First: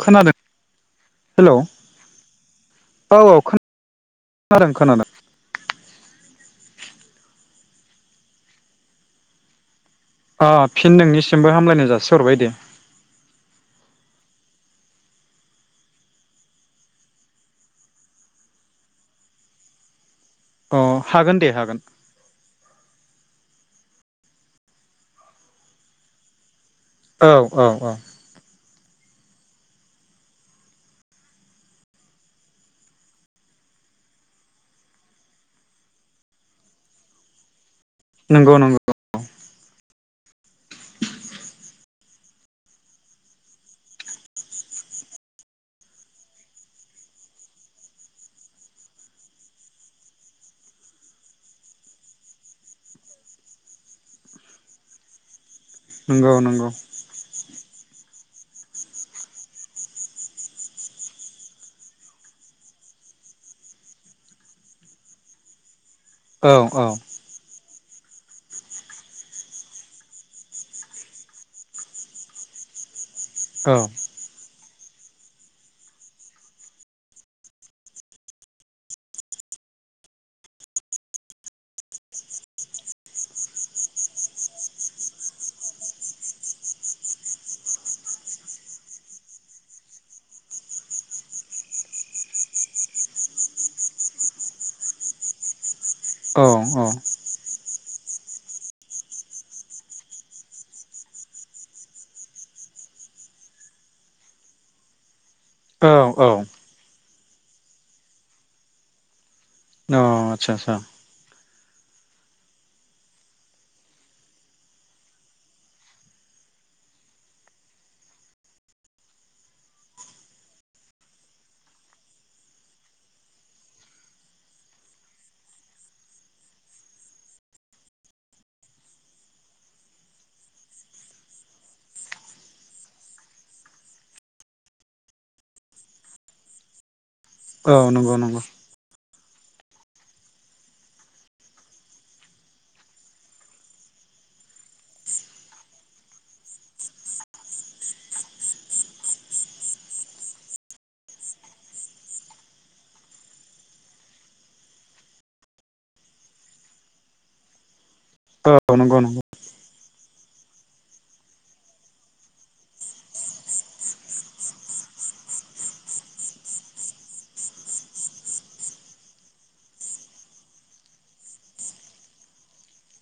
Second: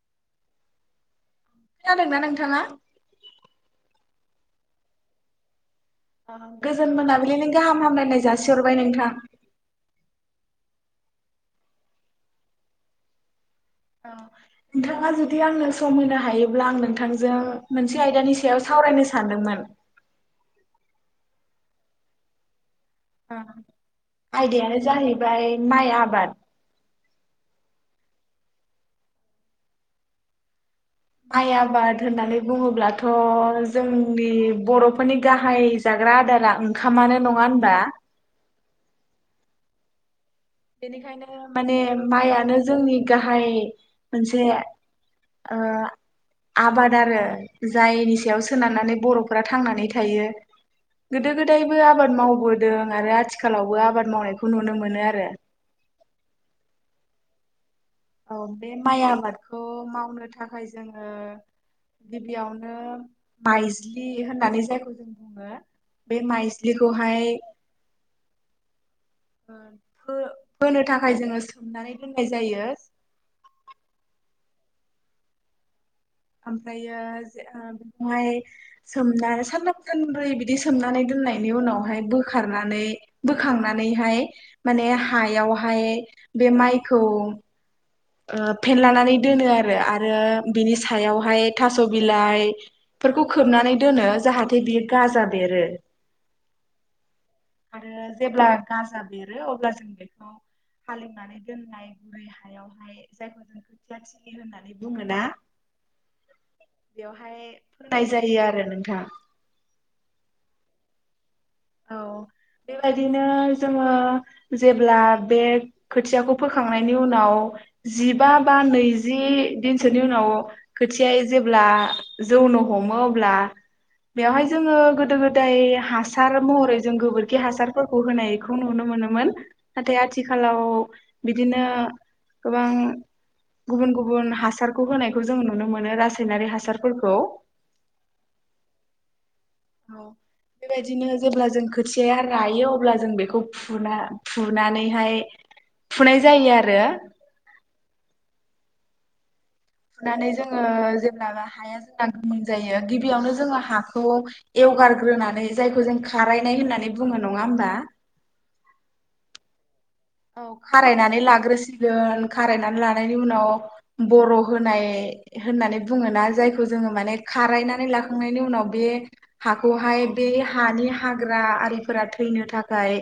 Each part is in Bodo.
खोनादों? हेलौ खोनादोंना नोंथाङा औ औ खोनादों खोनादों। गोजोन मोनाबिलिनि गाहाम हामलायनाय जासिहरबाय नोंथां। अ फिन नोंनिसिमबो हामलायनाय जासिहरबाय दे। नोंथाङा जुदि आंनो सम होनो हायोब्ला आं नोंथांजों मोनसे आयदानि सायाव सावरायनो सानदोंमोन। अ हागोन दे हागोन। आयदायानो जाहैबाय माइ आबाद औ औ औ। माइ आबाद होननानै बुङोब्लाथ' जोंनि बर'फोरनि गाहाय जाग्रा आदारा ओंखामानो नङा होनबा नंगौ नंगौ। बेनिखायनो माने माइयानो जोंनि गाहाय मोनसे ओ आबाद आरो जायनि सायाव सोनारनानै बर'फोरा थांनानै थायो गोदो गोदायबो आबाद मावबोदों आरो आथिखालावबो आबाद मावनायखौ नुनो मोनो आरो। नोंगौ नोंगौ। औ बे माइ आबादखौ मावनो थाखाय जोङो गिबियावनो माइज्लि होननानै जायखौ जों बुङो। बे औ माइस्लिखौहाय फो-फोनो थाखाय जोङो सोमनानै दोननाय जायो। औ। ओमफ्रायो बेखौहाय सोमना सानथाब सानब्रै बिदि सोमनानै दोननायनि उनावहाय बोखारनानै बोखांनानैहाय माने हायावहाय बे माइखौ ओ फेनलानानै दोनो आरो, आरो बिनि सायावहाय थास' बिलाइ फोरखौ खोबनानै दोनो जाहाथे बियो गाजा बेरो। अ अ आरो जेब्ला गाजा बेरो अब्ला जों बेखौ हालेवनानै दोननाय गुरै हायावहाय जायखौ जों खोथिया थिलि होननानै बुङोना औ औ बेवहाय [unintelligible] जायो आरो नोंथां अ आतसा आसा औ बेबायदिनो जोङो जेब्ला बे खोथियाखौ फोखांनायनि उनाव जिबा बा नैजि दिनसोनि उनाव खोथिया जेब्ला जौनो हमो अब्ला बेवहाय जोङो गोदो गोदाय हासार हासार महरै जों गोबोरखि हासारफोरखौ होनायखौ नुनो मोनोमोन नाथाय आथिखालाव बिदिनो गोबां गुबुन गुबुन हासारखौ होनायखौ जों नुनो मोनो रासायनारि हासारफोरखौ औ नंगौ नंगौ औ बेबायदिनो जेब्ला जों खोथियाया रायो अब्ला जों बेखौ फुना फुनानैहाय फुनाय जायो आरो फुनानै जोङो जेब्लाबा हाया जोंना गोमोन जायो गिबियावनो जोङो हाखौ एवगारग्रोनानै जायखौ जों खारायनाय होननानै बुङो नङा होमबा औ नंगौ नंगौ औ खारायनानै लाग्रोसिगोन खारायनानै लानायनि उनाव बर' होनाय होननानै बुङोना जायखौ जोङो माने खारायनानै लाखांनायनि उनाव बे हाखौहाय बे हानि हाग्रा आरिफोरा थैनो थाखाय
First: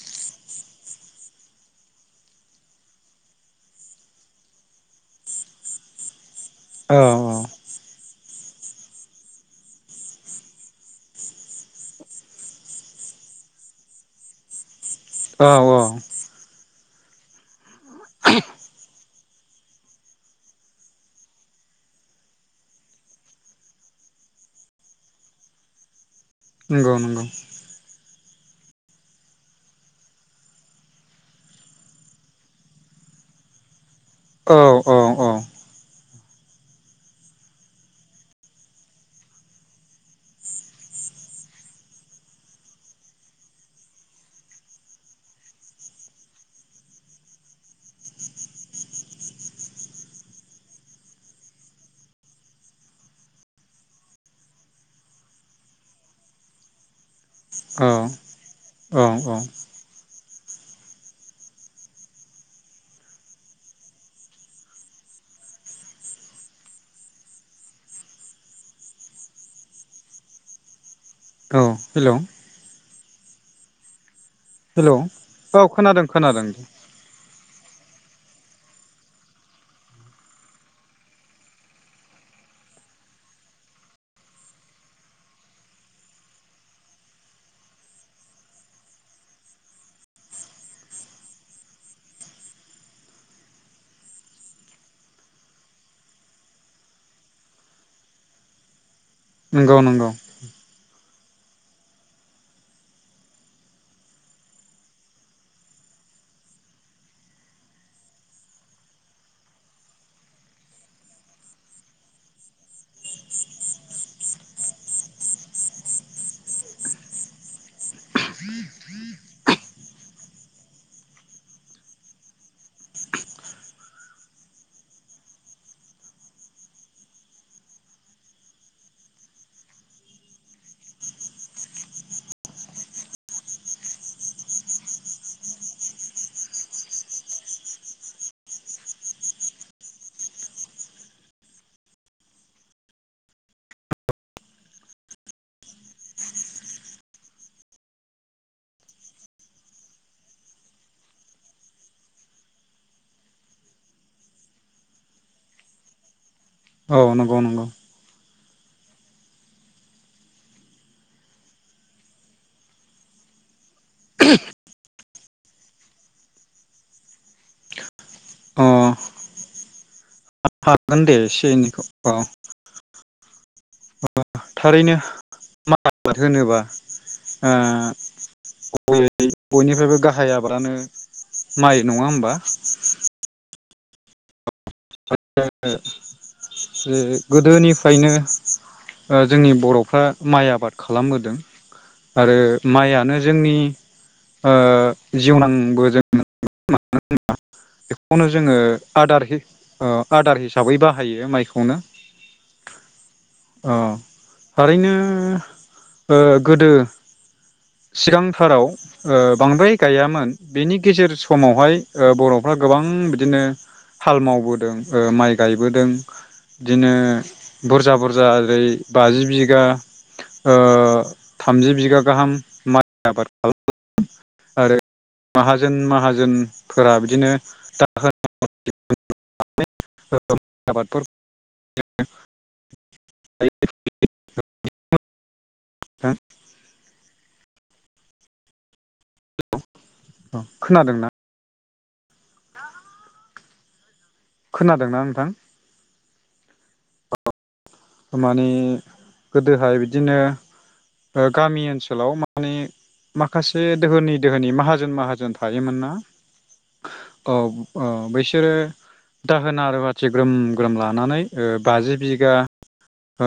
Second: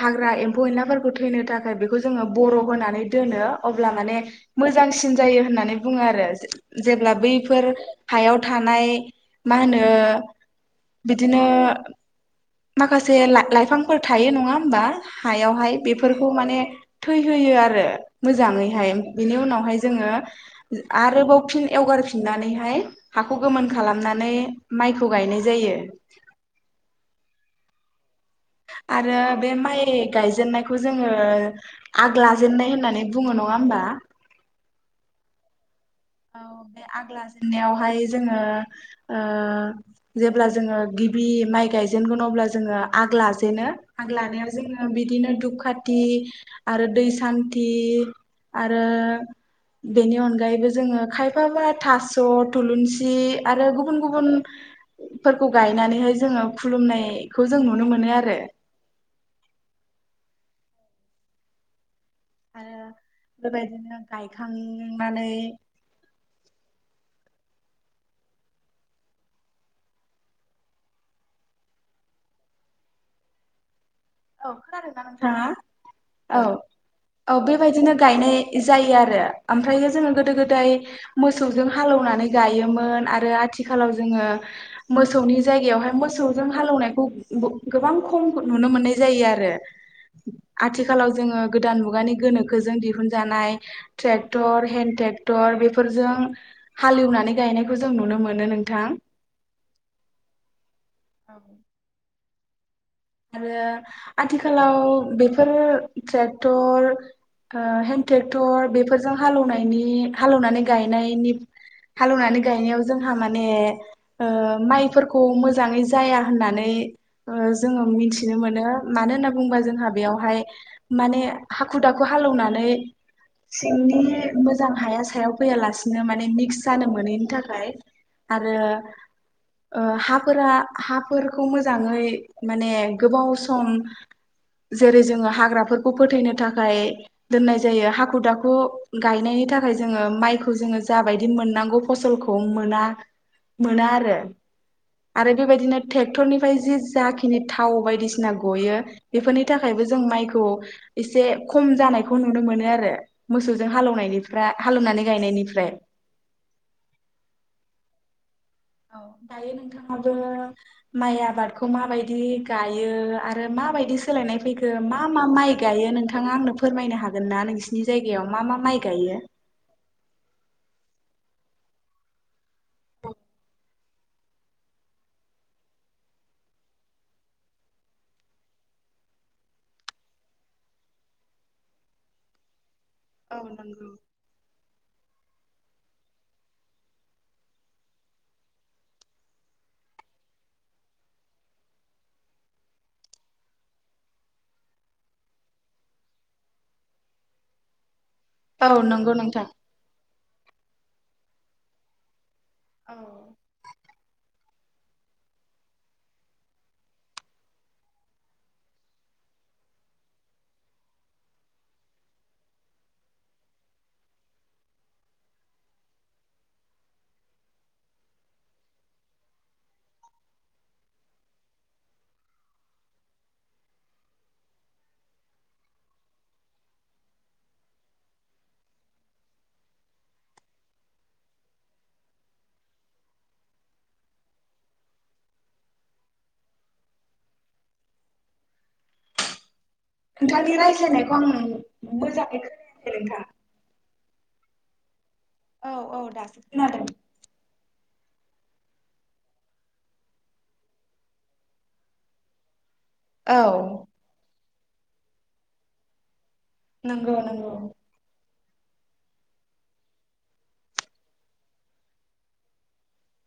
हाग्रा एम्फौ एनला फोरखौ थैनो थाखाय बेखौ जोङो बर' होनानै दोनो अब्ला माने मोजांसिन जायो होननानै बुङो आरो औ जेब्ला बैफोर हायाव थानाय मा होनो बिदिनो माखासे ला लाइफांफोर थायो नङा होमबा औ हायावहाय औ बेफोर खौ माने थै होयो आरो मोजाङैहाय बेनि उनावहाय जोङो आरोबाव फिन एवगारफिननानैहाय हाखौ गोमोन खालामनानै माइखौ गायनाय जायो। नंगौ नंगौ आरो बे माइ गायजेननायखौ जोङो आग लाजेननाय होननानै बुङो नङा होमबा औ औ औ औ बे आग लाजेननायावहाय जोङो ओ जेब्ला जोङो गिबि माइ गायजेनगोन अब्ला जोङो आग लाजेनो आग लानायाव जोङो बिदिनो दुखाथि आरो दै सान्थि आरो बेनि अनगायैबो जोङो खायफा मा थास' थुलुंसि आरो गुबुन गुबुन फोरफोरखौ गायनानैहाय जोङो खुलुमनायखौ जों औ नुनो मोनो आरो औ आरो बेबायदिनो गायखांनानै औ हेलौ औ खोनादों हेलौ ना नोंथाङा औ खोनादों खोनादों औ औ बेबायदिनो गायनाय जायो आरो ओमफ्रायो जोङो गोदो गोदाय मोसौजों हालएवनानै गायोमोन आरो आथिखालाव जोङो मोसौनि जायगायावहाय मोसौजों हालौनायखौ ग गोबां खम नुनो मोननाय जायो। जायो आरो आथिखालाव जोङो गोदान मुगानि गोनोखोजों दिहुनजानाय ट्रेक्टर हेन्दड ट्रेक्टर बेफोरजों हालेवनानै गायनायखौ जों नुनो मोनो नोंथां नंगौ नंगौ औ आरो आथिखालाव बेफोर ट्रेक्टर ओ हेन्द ट्रेक्टर बेफोरजों हालएवनायनि हालएवलनानै गायनायनि हालएवनानै गायनायाव जोंहा माने ओ माइफोरखौ मोजाङै जाया होननानै जो जोङो मिथिनो मोनो मानो होनना बुंङोबा जोंहा बेयावहाय माने हाखु दाखु हालएवनानै सिंनि मोजां हाया सायाव फैयालासिनो माने मिक्स जानो मोनैनि थाखाय आरो हाफोरा हाफोरखौ मोजाङै माने गोबाव सम जेरै जोङो हाग्राफोरखौ फोथैनो थाखाय दोननाय जायो हाखु दाखु गायनायनि थाखाय जोङो माइखौ जोङो जाबायदि मोननांगौ फसलखौ मोना मोना आरो आरो बेबायदिनो ट्रेक्टरनिफ्राय जि जा खिनि थाव बायदिसिना गयो बेफोरनि थाखायबो जों माइखौ एसे खम जानायखौ नुनो मोनो आरो मोसौजों हालएवनायनिफ्रा हालएवनानै गायनायनिफ्राय औ नंगौ नंगौ औ दायो नोंथाङाबो माइ आबादखौ माबायदि गायो आरो माबायदि सोलायनाय फैखो मा मा माइ गायो नोंथाङा आंनो फोरमायनो हागोन ना नोंसिनि जायगायाव मा मा अ माइ गायो? हागोन दे एसे एनैखौ औ [unintelligible] थारैनो माइ आबाद होनोबा ओ बयनिफ्रायबो गाहाय आबादानो माइ नङा होमबा? नोंगौ जे गो गोदोनिफ्रायनो ओ जोंनि बर'फ्रा माइ आबाद खालामबोदों आरो माइयानो जोंनि ओ जिउनांबो [unintelligible] जों न मानो होनबा बेखौनो जोङो औ नंगौ आदार हो नोंथां ओ आदार हिसाबै बाहायो माइखौनो औ थारैनो ओ गोदो सिगांथाराव ओ बांद्राय गायामोन बेनि गेजेर समावहाय ओ बर'फ्रा गोबां बिदिनो हाल मावबोदों ओ माइ गायबोदों बिदिनो बुरजा बुरजा ओरै बाजि बिगा ओ थामजि बिगा गाहाम माइ आबाद खालाम आरो माहाजोन माहाजोनफोरा बिदिनो द आबाद [unintelligible] [unintelligible] नोंथांनि खोनादोंना रायज्लायनायखौ आं मोजाङै खोनायाखै नोंथां खोनादोंना नोंथां औ औ दासो खोनादों माने गोदोहाय बिदिनो ओ गामि ओनसोलाव माने औ माखासे दोहोनि दोहोनि मा माहाजोन माहाजोन थायोमोन ना नंगौ औ नंगौ ओ बैस सोरो दाहोना रुवाथि ग्रोम ग्रोम लानानै ओ बाजि बिगा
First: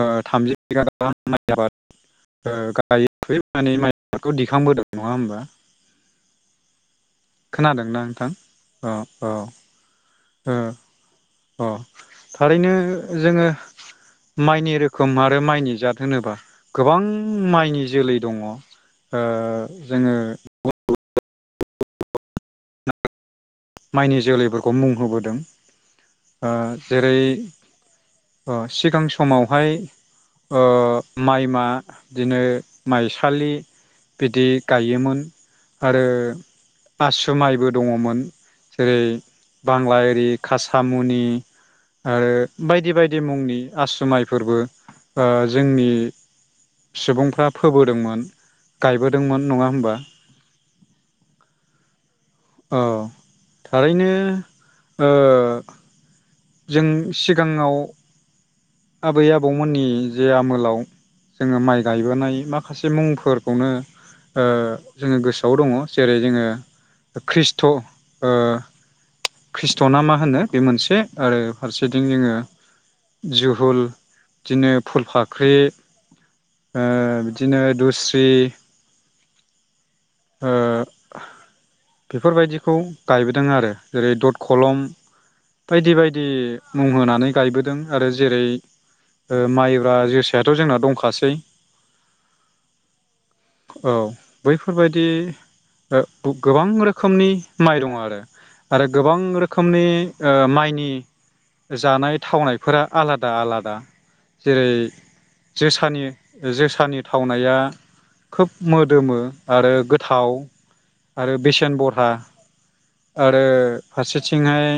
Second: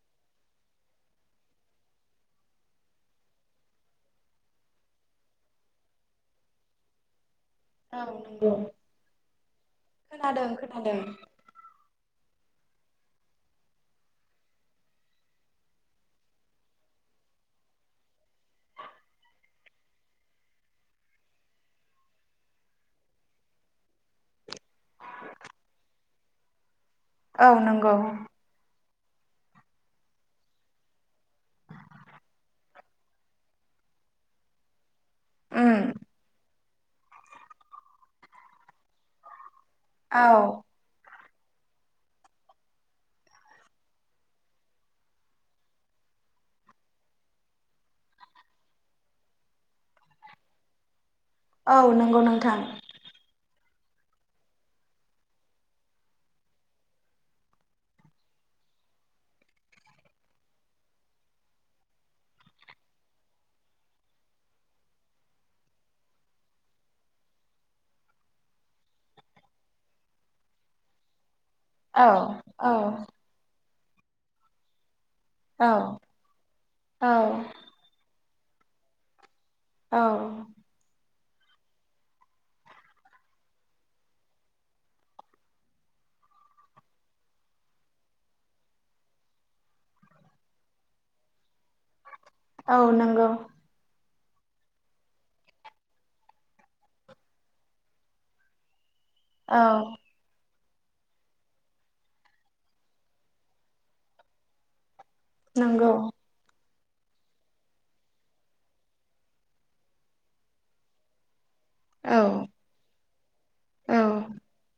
ओ थामजि बिगा गाहाम माइ आबाद गायनानै माइ आबादखौ दिखांबोदों नङा होमबा खोनादोंना औ नोंथां नंगौ औ औ खोनादों ओ खोनादों अ थारैनो जोङो माइनि रोखोम आरो माइनि जाद होनोब्ला गोबां माइनि जोलै दङ ओ जोङो [unintelligible] माइनि जोलैफोरखौ मुं होबोदों ओ जेरै औ नंगौ ओ सिगां समावहाय ओ माइमा बिदिनो माइसालि बिदि गायोमोन उम आरो आसु माइबो दङमोन जेरै बांला औ इरि खासामुनि आरो बायदि बायदि मुंनि आसु माइफोरबो ओ जोंनि सुबुंफ्रा फोबोदोंमोन गायबोदोंमोन नङा होमबा औ नंगौ नों औ थारैनो ओ जों सिगाङाव आबै आबौमोननि जे आमोलाव जोङो माइ गायबोनाय माखासे मुंफोरखौनो ओ जोङो गोसोआव दङ जेरै जोङो खृष्ट ओ खृष्ट' ना मा होनो बे मोनसे आरो फारसेथिं औ जोङो औ जु धुल दिनो फुलफाख्रि औ ओ औ बिदिनो दुस्रि औ ओ बेफोरबायदिखौ गायबोदों आरो जेरै दद खलं बायदि बायदि मुं होनानै गायबोदों आरो जेरै ओ माइब्रा जोसायाथ' जोंना दंखासै औ नंगौ बैफोरबाय दि गोबां रोखोमनि माइ दङ आरो आरो गोबां औ रोखोमनि ओ माइ नि जानाय थावनायफोरा आलादा आलादा जेरै नंगौ जोसानि जोसा सानि थावनाया खोब मोदोमो आरो गोथाव आरो बेसे सेन बरहा औ आरो औ फारसेथिंयै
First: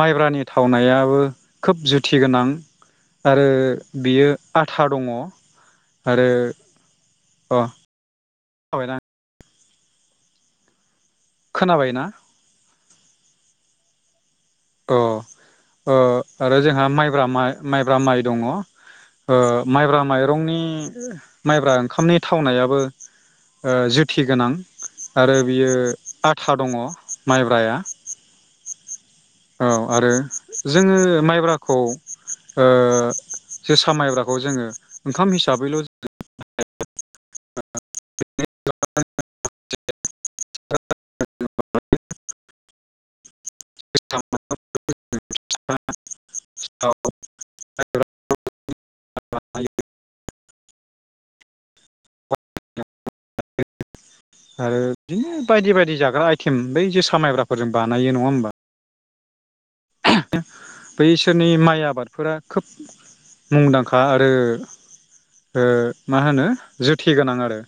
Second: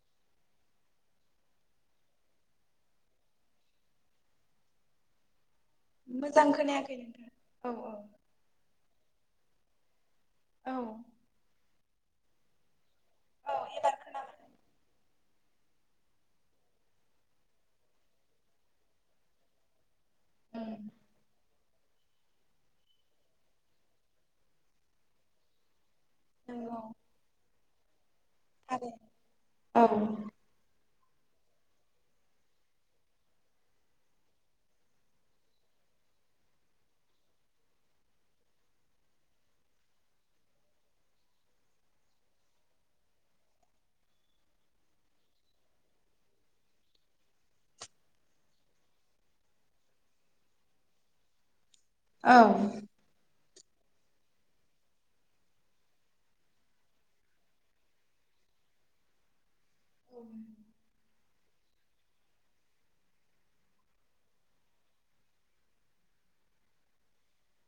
माइब्रानि थावनायाबो खोब जुथि गोनां आरो बियो आथा दङ। आरो मोजां खोनायाखै नोंथां अ औ औ [unintelligible] औ खोनाबाय ना? औ एबार खोनाबाय अ आरो जोंहा माइब्रा माइब्रा माइ दङ माइब्रा माइरंनि माइब्रा ओंखामनि थावनायाबो जुथि गोनां आरो बियो आथा दङ माइब्राया आरो औ आरो जोङो माइब्राखौ जोसा माइब्राखौ जोङो ओंखाम हिसाबैल' [unintelligible] [unintelligible] औ [unintelligible] आरो बिदिनो बायदि बायदि जाग्रा आइथेम बै जोसा मायब्राफोरजों बानायो नङा होमबा बै इसोरनि माइआ आबादफोरा खोब मुंदांखा आरो मा होनो जोथे गोनां आरो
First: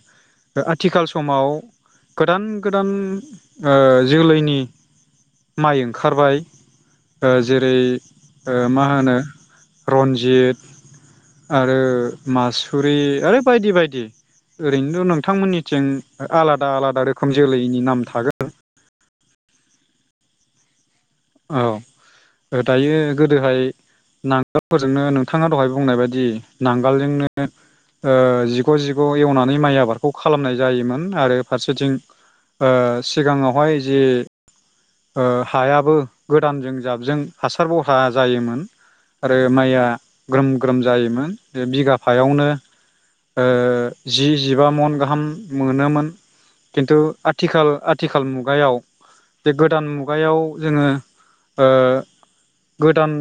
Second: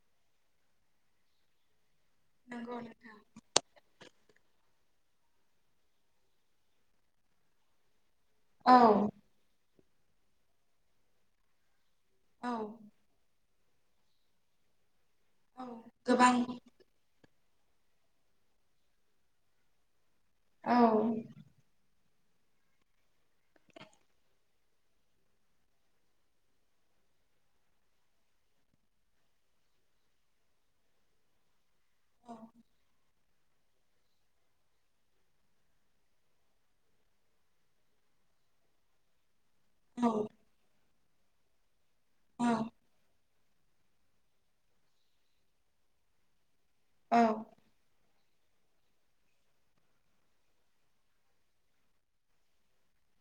आथिखाल समाव गोदान नंगौ गोदान नोंथां ओ जोलैनि माइ ओंखारबाय जेरै औ मा होनो रन्जित आरो औ मासुरि आरो बायदि बायदि ओरैनोथ' नं औ थांमोननिथिं गोबां आलादा आलादा रो खोम जोलैनि नाम थागोन। औ औ दायो गोदोहाय नांगोलफोरजोंनो नोंथाङा दहाय बुंनाय बायदि नांगोलजोंनो जिग' जिग' एवनानै माइ आबादखौ खालामनाय जायोमोन आरो फारसे बिथिं औ ओ सिगाङावहाय जे हायाबो गोदानजों जाबजों हासारबरहा जायोमोन आरो माइआ ग्रोम ग्रोम जायोमोन बे बिघा फायावनो औ ओ जि जिबा मन गाहाम मोनोमोन खिन्थु औ आथिखाल आथ थिखाल मुगायाव बे गोदान मुगायाव जोङो ओ गोदान